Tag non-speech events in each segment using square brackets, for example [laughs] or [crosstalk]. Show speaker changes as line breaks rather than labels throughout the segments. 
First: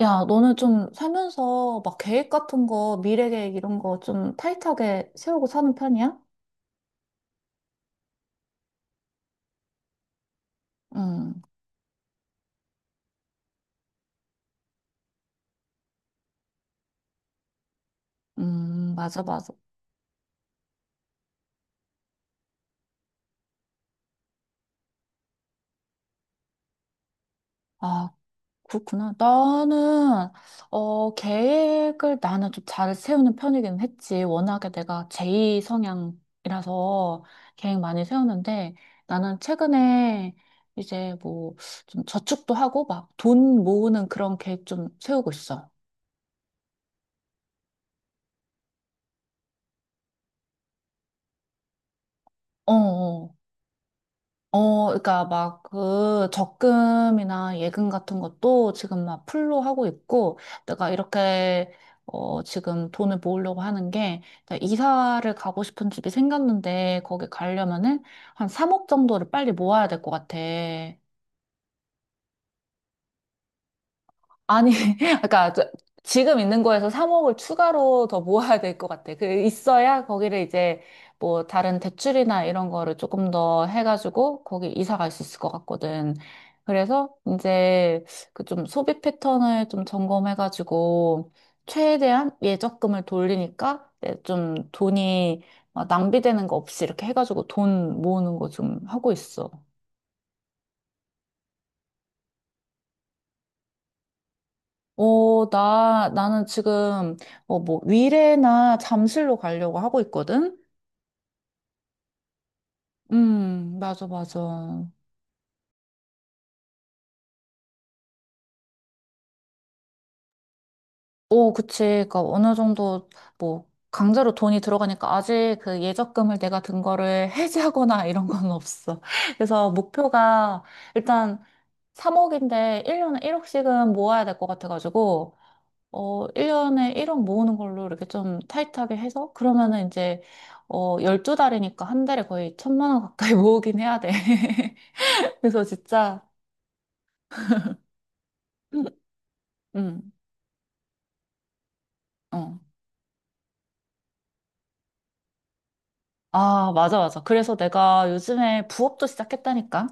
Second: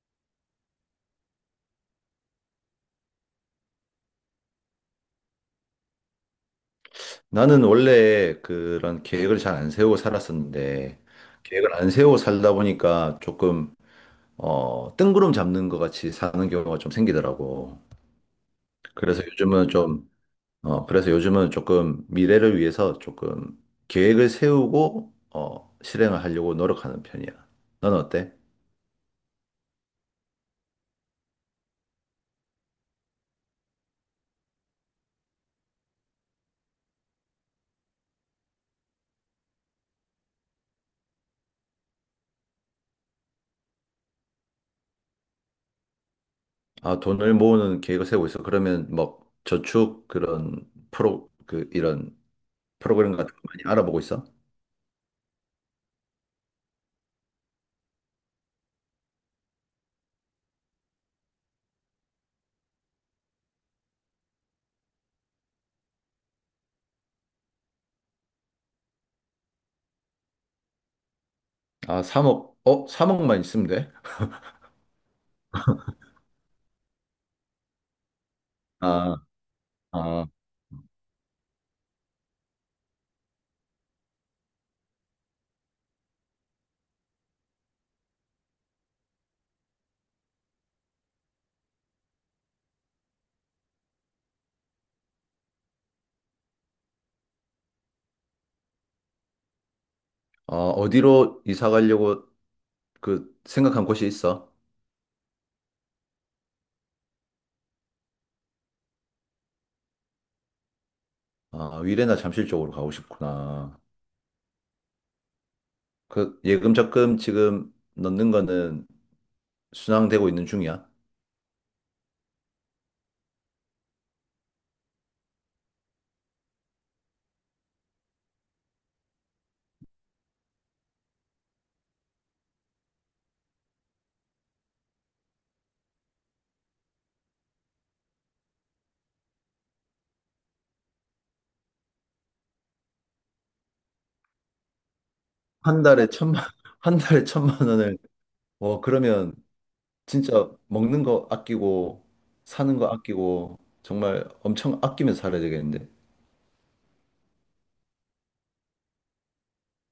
야, 너는 좀 살면서 막 계획 같은 거, 미래 계획 이런 거 좀 타이트하게 세우고 사는 편이야?
나는 원래 그런 계획을 잘 안 세우고 살았었는데,
음,
계획을 안 세우고 살다 보니까 조금, 뜬구름 잡는 것 같이 사는 경우가 좀 생기더라고.
맞아,
그래서
맞아.
요즘은 좀, 그래서 요즘은 조금 미래를 위해서 조금 계획을 세우고, 실행을 하려고 노력하는 편이야. 넌
아,
어때?
그렇구나. 나는, 계획을 나는 좀 잘 세우는 편이긴 했지. 워낙에 내가 제2 성향이라서 계획 많이 세우는데 나는 최근에 이제 뭐 좀 저축도 하고 막 돈 모으는 그런 계획 좀 세우고 있어.
아, 돈을 모으는 계획을 세우고 있어. 그러면 뭐 저축 이런
어,
프로그램 같은
어.
거 많이 알아보고 있어?
그러니까 막 그 적금이나 예금 같은 것도 지금 막 풀로 하고 있고 내가 이렇게 지금 돈을 모으려고 하는 게 나 이사를 가고 싶은 집이 생겼는데 거기 가려면은 한 3억 정도를 빨리 모아야 될 것 같아.
아, 3억, 3억만 있으면 돼?
아니, [laughs] 그러니까 지금 있는 거에서 3억을 추가로 더 모아야 될 것 같아.
아,
그 있어야
아,
거기를 이제 뭐 다른 대출이나 이런 거를 조금 더 해가지고 거기 이사 갈 수 있을 것 같거든. 그래서 이제 그 좀 소비 패턴을 좀 점검해가지고 최대한 예적금을 돌리니까 이제 좀 돈이 막 낭비되는 거 없이 이렇게 해가지고 돈 모으는 거 좀 하고 있어.
어디로 이사 가려고 그 생각한 곳이 있어?
나는 지금, 위례나 잠실로 가려고 하고 있거든?
아, 위례나 잠실 쪽으로 가고 싶구나.
맞아, 맞아.
그 예금 적금 지금 넣는 거는 순항되고 있는 중이야?
오, 그치. 그러니까 어느 정도, 뭐, 강제로 돈이 들어가니까 아직 그 예적금을 내가 든 거를 [laughs] 해지하거나 이런 건 없어. 그래서 목표가 일단 3억인데 1년에 1억씩은 모아야 될 것 같아가지고, 1년에 1억 모으는 걸로 이렇게 좀 타이트하게 해서, 그러면은 이제, 12달이니까 한 달에 거의 1,000만 원 가까이 [laughs] 모으긴 해야 돼. [laughs] 그래서
한 달에
진짜,
천만, [laughs] 한 달에 천만 원을, 그러면
응,
진짜 먹는 거 아끼고,
어.
사는 거 아끼고, 정말 엄청 아끼면서 살아야 되겠는데.
아, 맞아, 맞아. 그래서 내가 요즘에 부업도 시작했다니까?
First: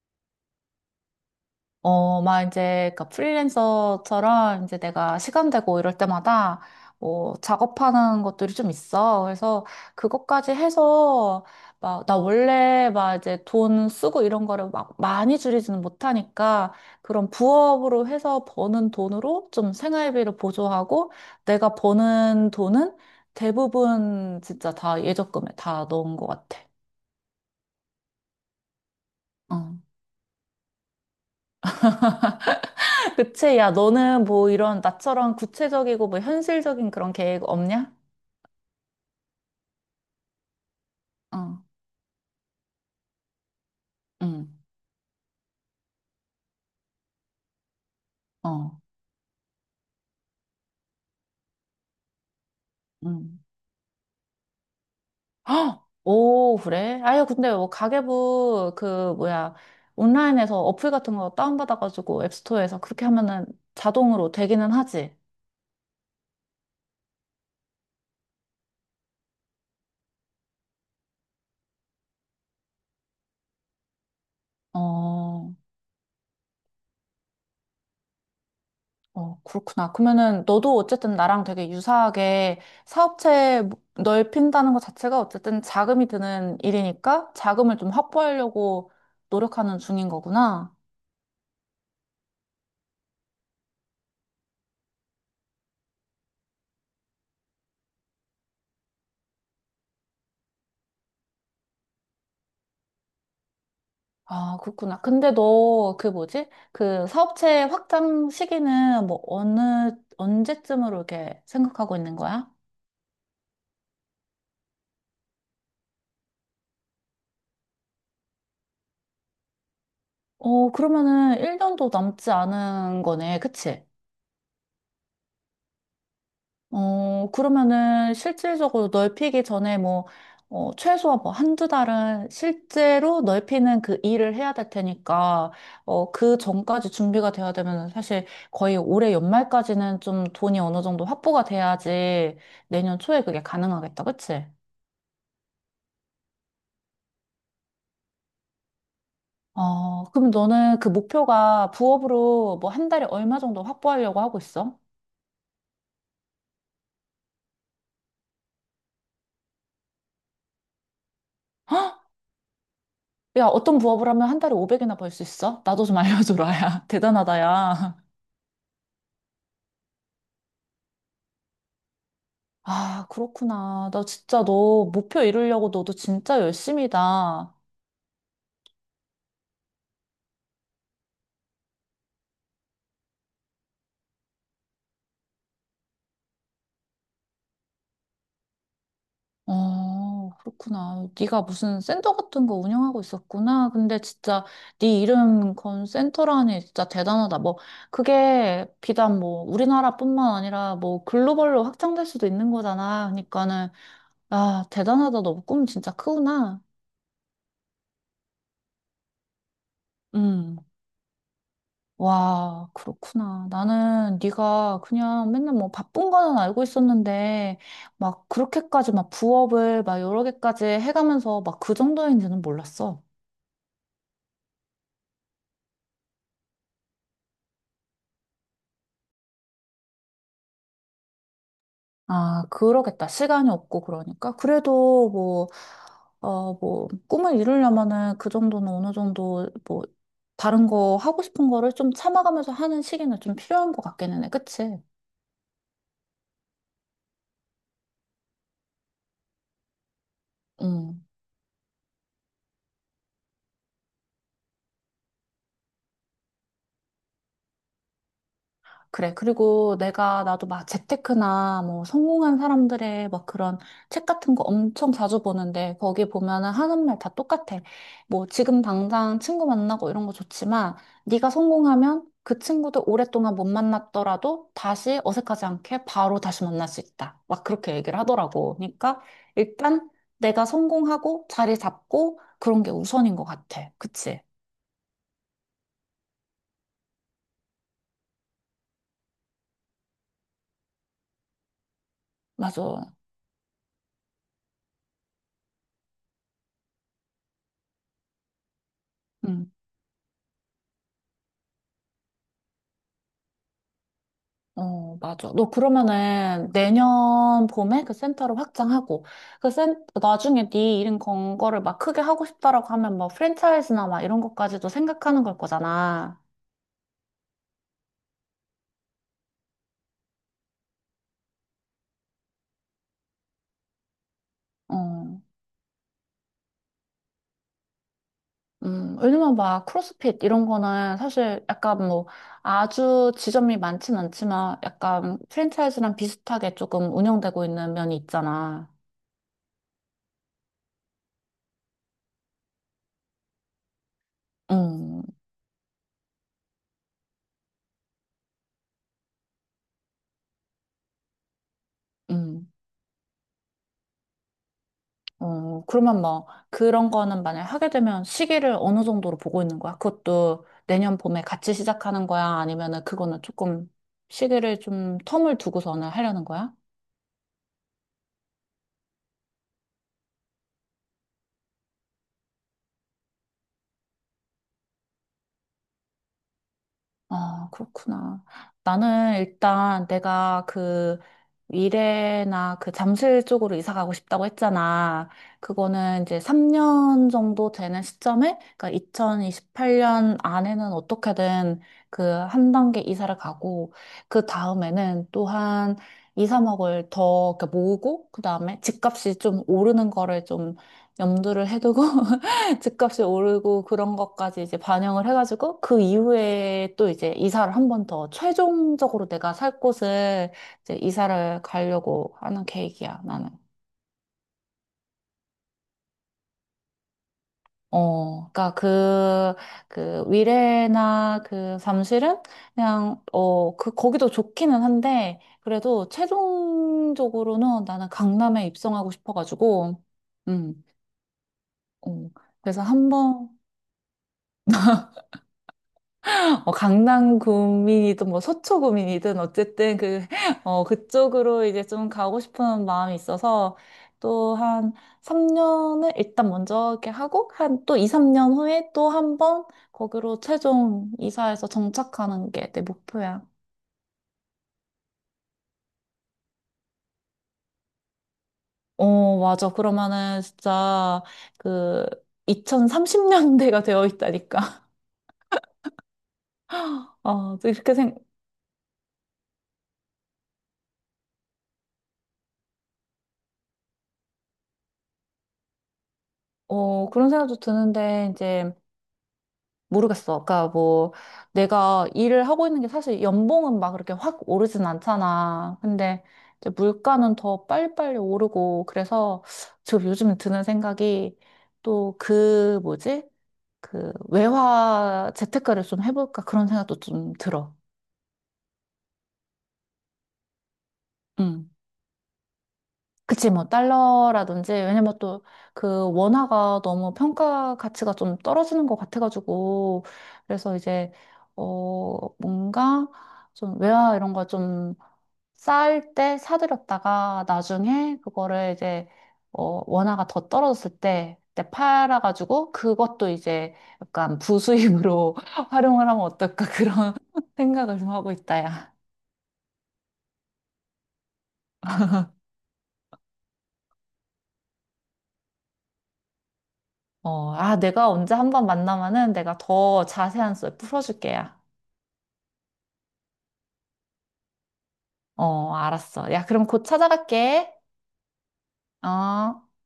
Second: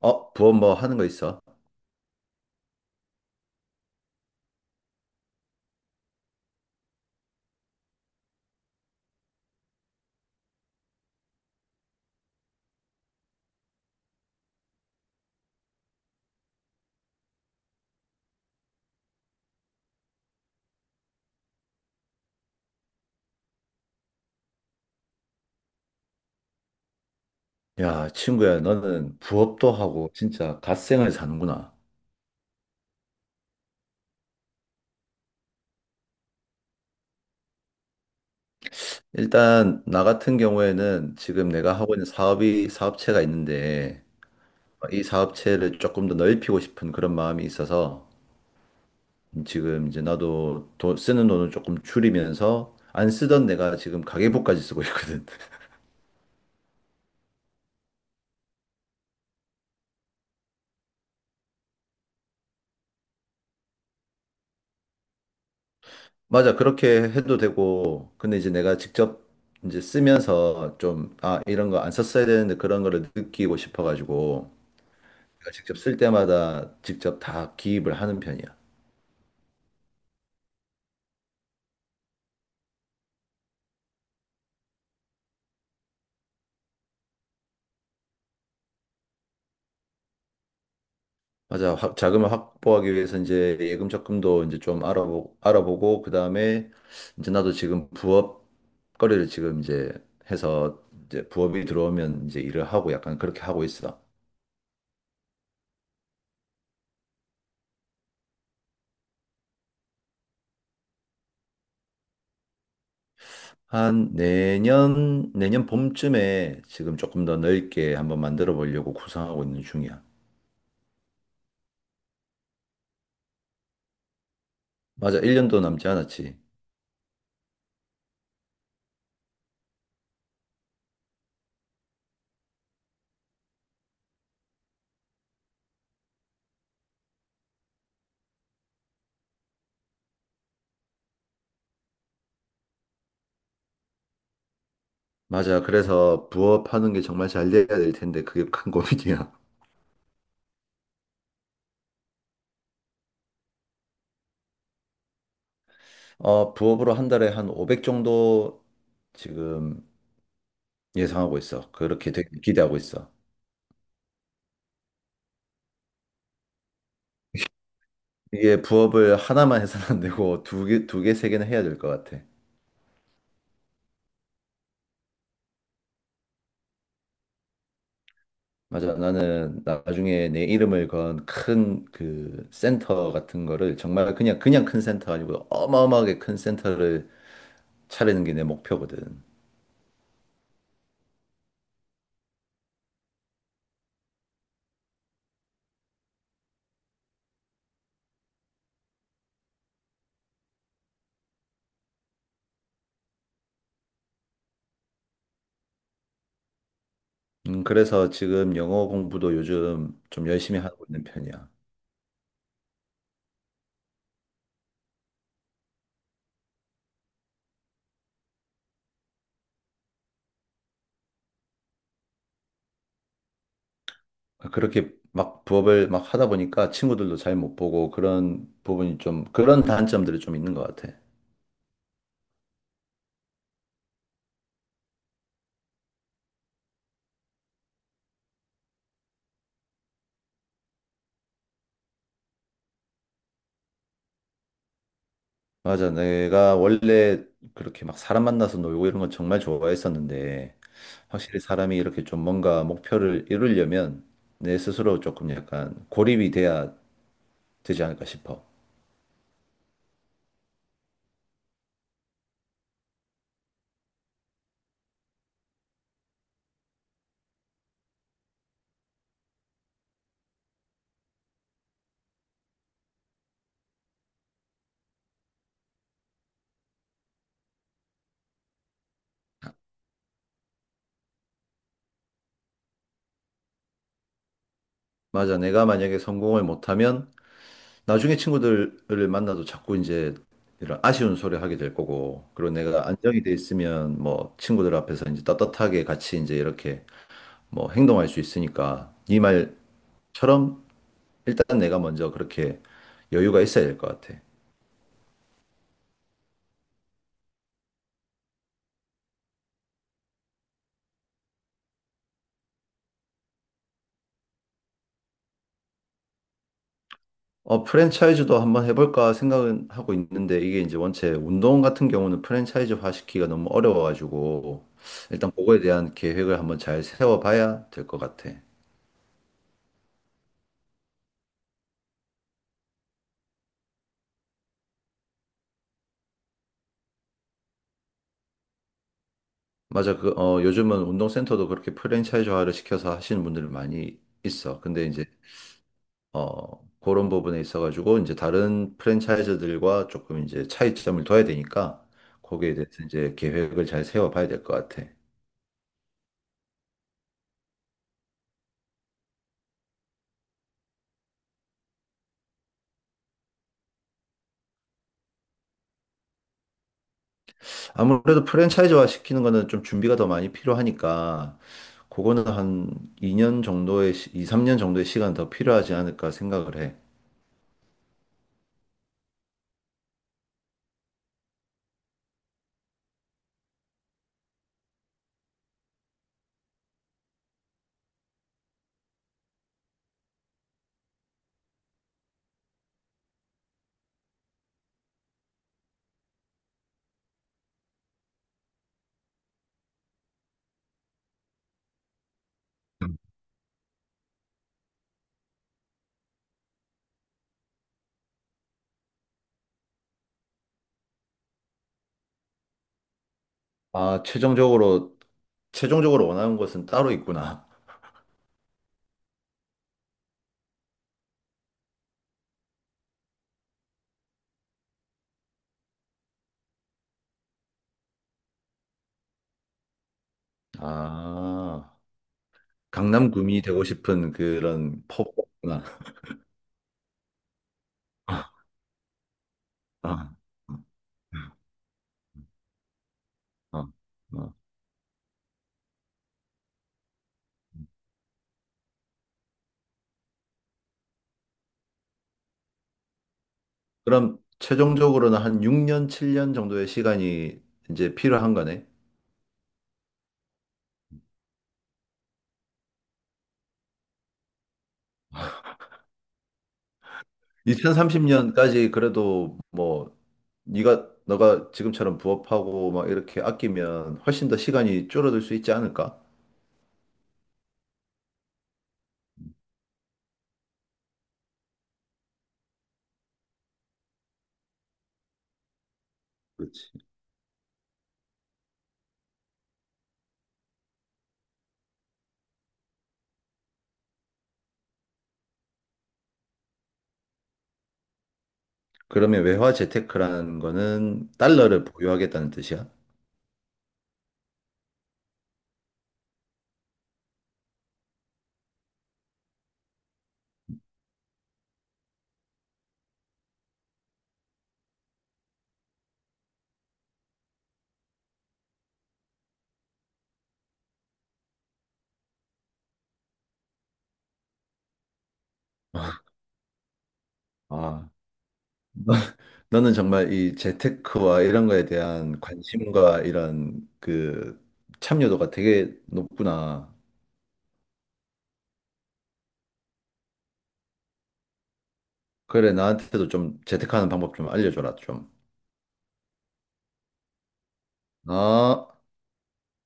부업 뭐 하는 거 있어?
막 이제, 그 프리랜서처럼 이제 내가 시간 되고 이럴 때마다 뭐 작업하는 것들이 좀 있어. 그래서 그것까지 해서 막, 나 원래 막 이제 돈 쓰고 이런 거를 막 많이 줄이지는 못하니까 그런 부업으로 해서 버는 돈으로 좀 생활비를 보조하고 내가 버는 돈은 대부분 진짜 다 예적금에 다 넣은 것 같아.
야, 친구야, 너는 부업도
응.
하고, 진짜 갓생활 사는구나.
그치? 야, 너는 뭐 이런 나처럼 구체적이고 뭐 현실적인 그런 계획 없냐?
일단 나 같은 경우에는 지금
어,
내가 하고 있는 사업이 사업체가 있는데
응,
이 사업체를 조금 더 넓히고 싶은 그런 마음이 있어서
어,
지금 이제 나도 쓰는 돈을 조금 줄이면서 안
응.
쓰던 내가 지금 가계부까지 쓰고 있거든. [laughs]
헉! 오, 그래? 아유, 근데 뭐 가계부 그 뭐야 온라인에서 어플 같은 거 다운받아가지고 앱스토어에서 그렇게 하면은 자동으로 되기는 하지.
맞아, 그렇게 해도 되고 근데 이제 내가 직접 이제 쓰면서 좀 아, 이런 거 안 썼어야 되는데 그런 거를 느끼고 싶어가지고 내가
어,
직접 쓸 때마다 직접 다 기입을 하는 편이야.
어, 그렇구나. 그러면은 너도 어쨌든 나랑 되게 유사하게 사업체 뭐 넓힌다는 것 자체가 어쨌든 자금이 드는 일이니까 자금을 좀 확보하려고 노력하는 중인 거구나.
맞아. 자금을 확보하기 위해서 이제 예금 적금도 이제 좀 알아보고, 그 다음에 이제 나도 지금 부업 거래를 지금 이제 해서 이제 부업이 들어오면 이제 일을 하고 약간 그렇게 하고 있어.
아, 그렇구나. 근데 너 그 뭐지? 그 사업체 확장 시기는 뭐 언제쯤으로 이렇게 생각하고 있는 거야?
한 내년 봄쯤에 지금 조금 더 넓게 한번 만들어 보려고 구상하고 있는 중이야.
그러면은 1년도 남지 않은 거네. 그치?
맞아. 1년도 남지 않았지.
그러면은 실질적으로 넓히기 전에 뭐, 최소한 뭐 한두 달은 실제로 넓히는 그 일을 해야 될 테니까, 그 전까지 준비가 돼야 되면 사실 거의 올해 연말까지는 좀 돈이 어느 정도 확보가 돼야지 내년 초에 그게 가능하겠다. 그치?
맞아. 그래서 부업하는 게 정말 잘 돼야 될 텐데 그게 큰 고민이야.
그럼 너는 그 목표가 부업으로 뭐 한 달에 얼마 정도 확보하려고 하고 있어?
부업으로 한 달에 한 500 정도 지금 예상하고 있어. 그렇게 되게 기대하고 있어.
야, 어떤 부업을 하면 한 달에 500이나 벌 수 있어? 나도 좀 알려줘라, 야. [laughs] 대단하다, 야.
이게 부업을 하나만 해서는 안 되고 두 개, 세 개는 해야 될 것 같아.
아, 그렇구나. 나 진짜 너 목표 이루려고 너도 진짜 열심이다.
맞아. 나는 나중에 내 이름을 건 큰 그 센터 같은 거를 정말 그냥 그냥 큰 센터 아니고 어마어마하게 큰 센터를 차리는 게 내 목표거든.
그렇구나. 네가 무슨 센터 같은 거 운영하고 있었구나. 근데 진짜 네 이름 건 센터라니 진짜 대단하다. 뭐 그게 비단 뭐 우리나라뿐만 아니라 뭐 글로벌로 확장될 수도 있는 거잖아. 그러니까는 아, 대단하다. 너 꿈 진짜 크구나.
그래서 지금 영어 공부도 요즘 좀
음.
열심히 하고 있는 편이야.
와, 그렇구나. 나는 네가 그냥 맨날 뭐 바쁜 거는 알고 있었는데 막 그렇게까지 막 부업을 막 여러 개까지 해가면서 막 그 정도인지는 몰랐어.
그렇게 막 부업을 막 하다 보니까 친구들도 잘 못 보고 그런 부분이 좀 그런 단점들이 좀 있는 것 같아.
아, 그러겠다. 시간이 없고 그러니까. 그래도 뭐, 뭐, 꿈을 이루려면은 그 정도는 어느 정도 뭐, 다른 거 하고 싶은 거를 좀 참아가면서 하는 시기는 좀 필요한 것 같기는 해. 그치?
맞아. 내가 원래 그렇게 막 사람 만나서 놀고 이런 건 정말 좋아했었는데,
응.
확실히 사람이 이렇게 좀 뭔가 목표를 이루려면 내 스스로 조금 약간 고립이 돼야 되지 않을까 싶어.
그래. 그리고 나도 막 재테크나 뭐 성공한 사람들의 막 그런 책 같은 거 엄청 자주 보는데 거기 보면은 하는 말 다 똑같아. 뭐 지금 당장 친구 만나고 이런 거 좋지만 네가 성공하면 그 친구도 오랫동안 못 만났더라도 다시 어색하지 않게 바로 다시 만날 수 있다. 막 그렇게 얘기를 하더라고. 그러니까 일단 내가 성공하고 자리 잡고 그런 게 우선인 것 같아. 그치?
맞아. 내가 만약에 성공을 못하면 나중에 친구들을 만나도 자꾸 이제 이런 아쉬운 소리 하게 될 거고, 그리고 내가
맞아.
안정이 돼 있으면 뭐 친구들 앞에서 이제 떳떳하게 같이 이제 이렇게 뭐 행동할 수 있으니까, 네
응.
말처럼 일단 내가 먼저 그렇게 여유가 있어야 될 것 같아.
맞아. 너 그러면은 내년 봄에 그 센터를 확장하고, 나중에 네 이런 건 거를 막 크게 하고 싶다라고 하면 뭐 프랜차이즈나 막 이런 것까지도 생각하는 걸 거잖아.
프랜차이즈도 한번 해볼까 생각은 하고 있는데 이게 이제 원체 운동 같은 경우는 프랜차이즈화 시키기가 너무 어려워가지고
어,
일단 그거에 대한 계획을 한번 잘 세워봐야 될 것 같아.
왜냐면 막 크로스핏 이런 거는 사실 약간 뭐 아주 지점이 많진 않지만 약간 프랜차이즈랑 비슷하게 조금 운영되고 있는 면이 있잖아.
맞아. 요즘은 운동센터도 그렇게 프랜차이즈화를 시켜서 하시는 분들이 많이 있어. 근데
음,
이제, 그런 부분에 있어가지고 이제 다른 프랜차이즈들과 조금 이제 차이점을 둬야 되니까
음.
거기에 대해서 이제 계획을 잘 세워봐야 될 것 같아.
그러면 뭐, 그런 거는 만약에 하게 되면 시기를 어느 정도로 보고 있는 거야? 그것도 내년 봄에 같이 시작하는 거야? 아니면은 그거는 조금 시기를 좀 텀을 두고서는 하려는 거야?
아무래도 프랜차이즈화 시키는 거는 좀 준비가 더 많이 필요하니까, 그거는 한 2년 정도의, 2, 3년 정도의 시간 더 필요하지 않을까 생각을 해.
아, 그렇구나. 나는 일단 내가 그 미래나 그 잠실 쪽으로 이사 가고 싶다고 했잖아. 그거는 이제 3년 정도 되는 시점에, 그러니까 2028년 안에는 어떻게든 그 한 단계 이사를 가고, 그 다음에는 또한 2, 3억을 더 이렇게 모으고, 그 다음에 집값이 좀 오르는 거를 좀 염두를 해두고, 집값이 오르고 그런 것까지 이제 반영을 해가지고 그 이후에 또 이제 이사를 한번 더 최종적으로 내가 살 곳을 이제 이사를 가려고 하는 계획이야, 나는.
아, 최종적으로, 원하는 것은 따로 있구나.
그러니까 그, 위례나 그 잠실은 그냥 그 거기도 좋기는 한데 그래도 최종적으로는 나는 강남에 입성하고 싶어가지고 음,
아,
어, 그래서 한번
강남구미 되고 싶은 그런 포부구나.
강남 구민이든
[laughs]
뭐
아,
서초 구민이든 어쨌든 그,
아,
[laughs]
아.
그쪽으로 이제 좀 가고 싶은 마음이 있어서
아, 아,
또
아.
한 3년을 일단 먼저 이렇게 하고 한 또 2, 3년 후에 또 한번 거기로 최종 이사해서 정착하는 게 내 목표야.
그럼 최종적으로는 한 6년, 7년 정도의 시간이 이제 필요한 거네.
맞아. 그러면은 진짜 그 2030년대가 되어 있다니까. [laughs] 어, 또 이렇게 생,
2030년까지 그래도 뭐 네가 너가 지금처럼 부업하고 막 이렇게 아끼면 훨씬 더 시간이 줄어들 수 있지 않을까?
어, 그런 생각도 드는데, 이제 모르겠어. 그러니까 뭐 내가 일을 하고 있는 게 사실 연봉은 막 그렇게 확 오르진 않잖아. 근데 이제
그렇지.
물가는 더 빨리빨리 오르고 그래서 지금 요즘 드는 생각이 또 그 뭐지? 그 외화 재테크를 좀 해볼까 그런 생각도 좀 들어.
그러면 외화 재테크라는 거는
응.
달러를 보유하겠다는 뜻이야.
그치, 뭐, 달러라든지, 왜냐면 또, 그, 원화가 너무 평가 가치가 좀 떨어지는 것 같아가지고, 그래서 이제, 뭔가, 좀, 외화 이런 거 좀, 쌓을 때 사들였다가, 나중에 그거를 이제, 원화가 더 떨어졌을 때, 그때 팔아가지고, 그것도 이제, 약간 부수입으로 [laughs] 활용을 하면 어떨까, 그런 [laughs] 생각을 좀
아,
하고 있다, 야.
[laughs] 너는 정말 이 재테크와 이런 거에 대한 관심과 이런 그 참여도가 되게 높구나.
내가 언제 한번 만나면은 내가 더 자세한 썰 풀어줄게야.
그래, 나한테도 좀 재테크하는 방법 좀 알려줘라, 좀.
알았어. 야, 그럼 곧 찾아갈게.
아.
어.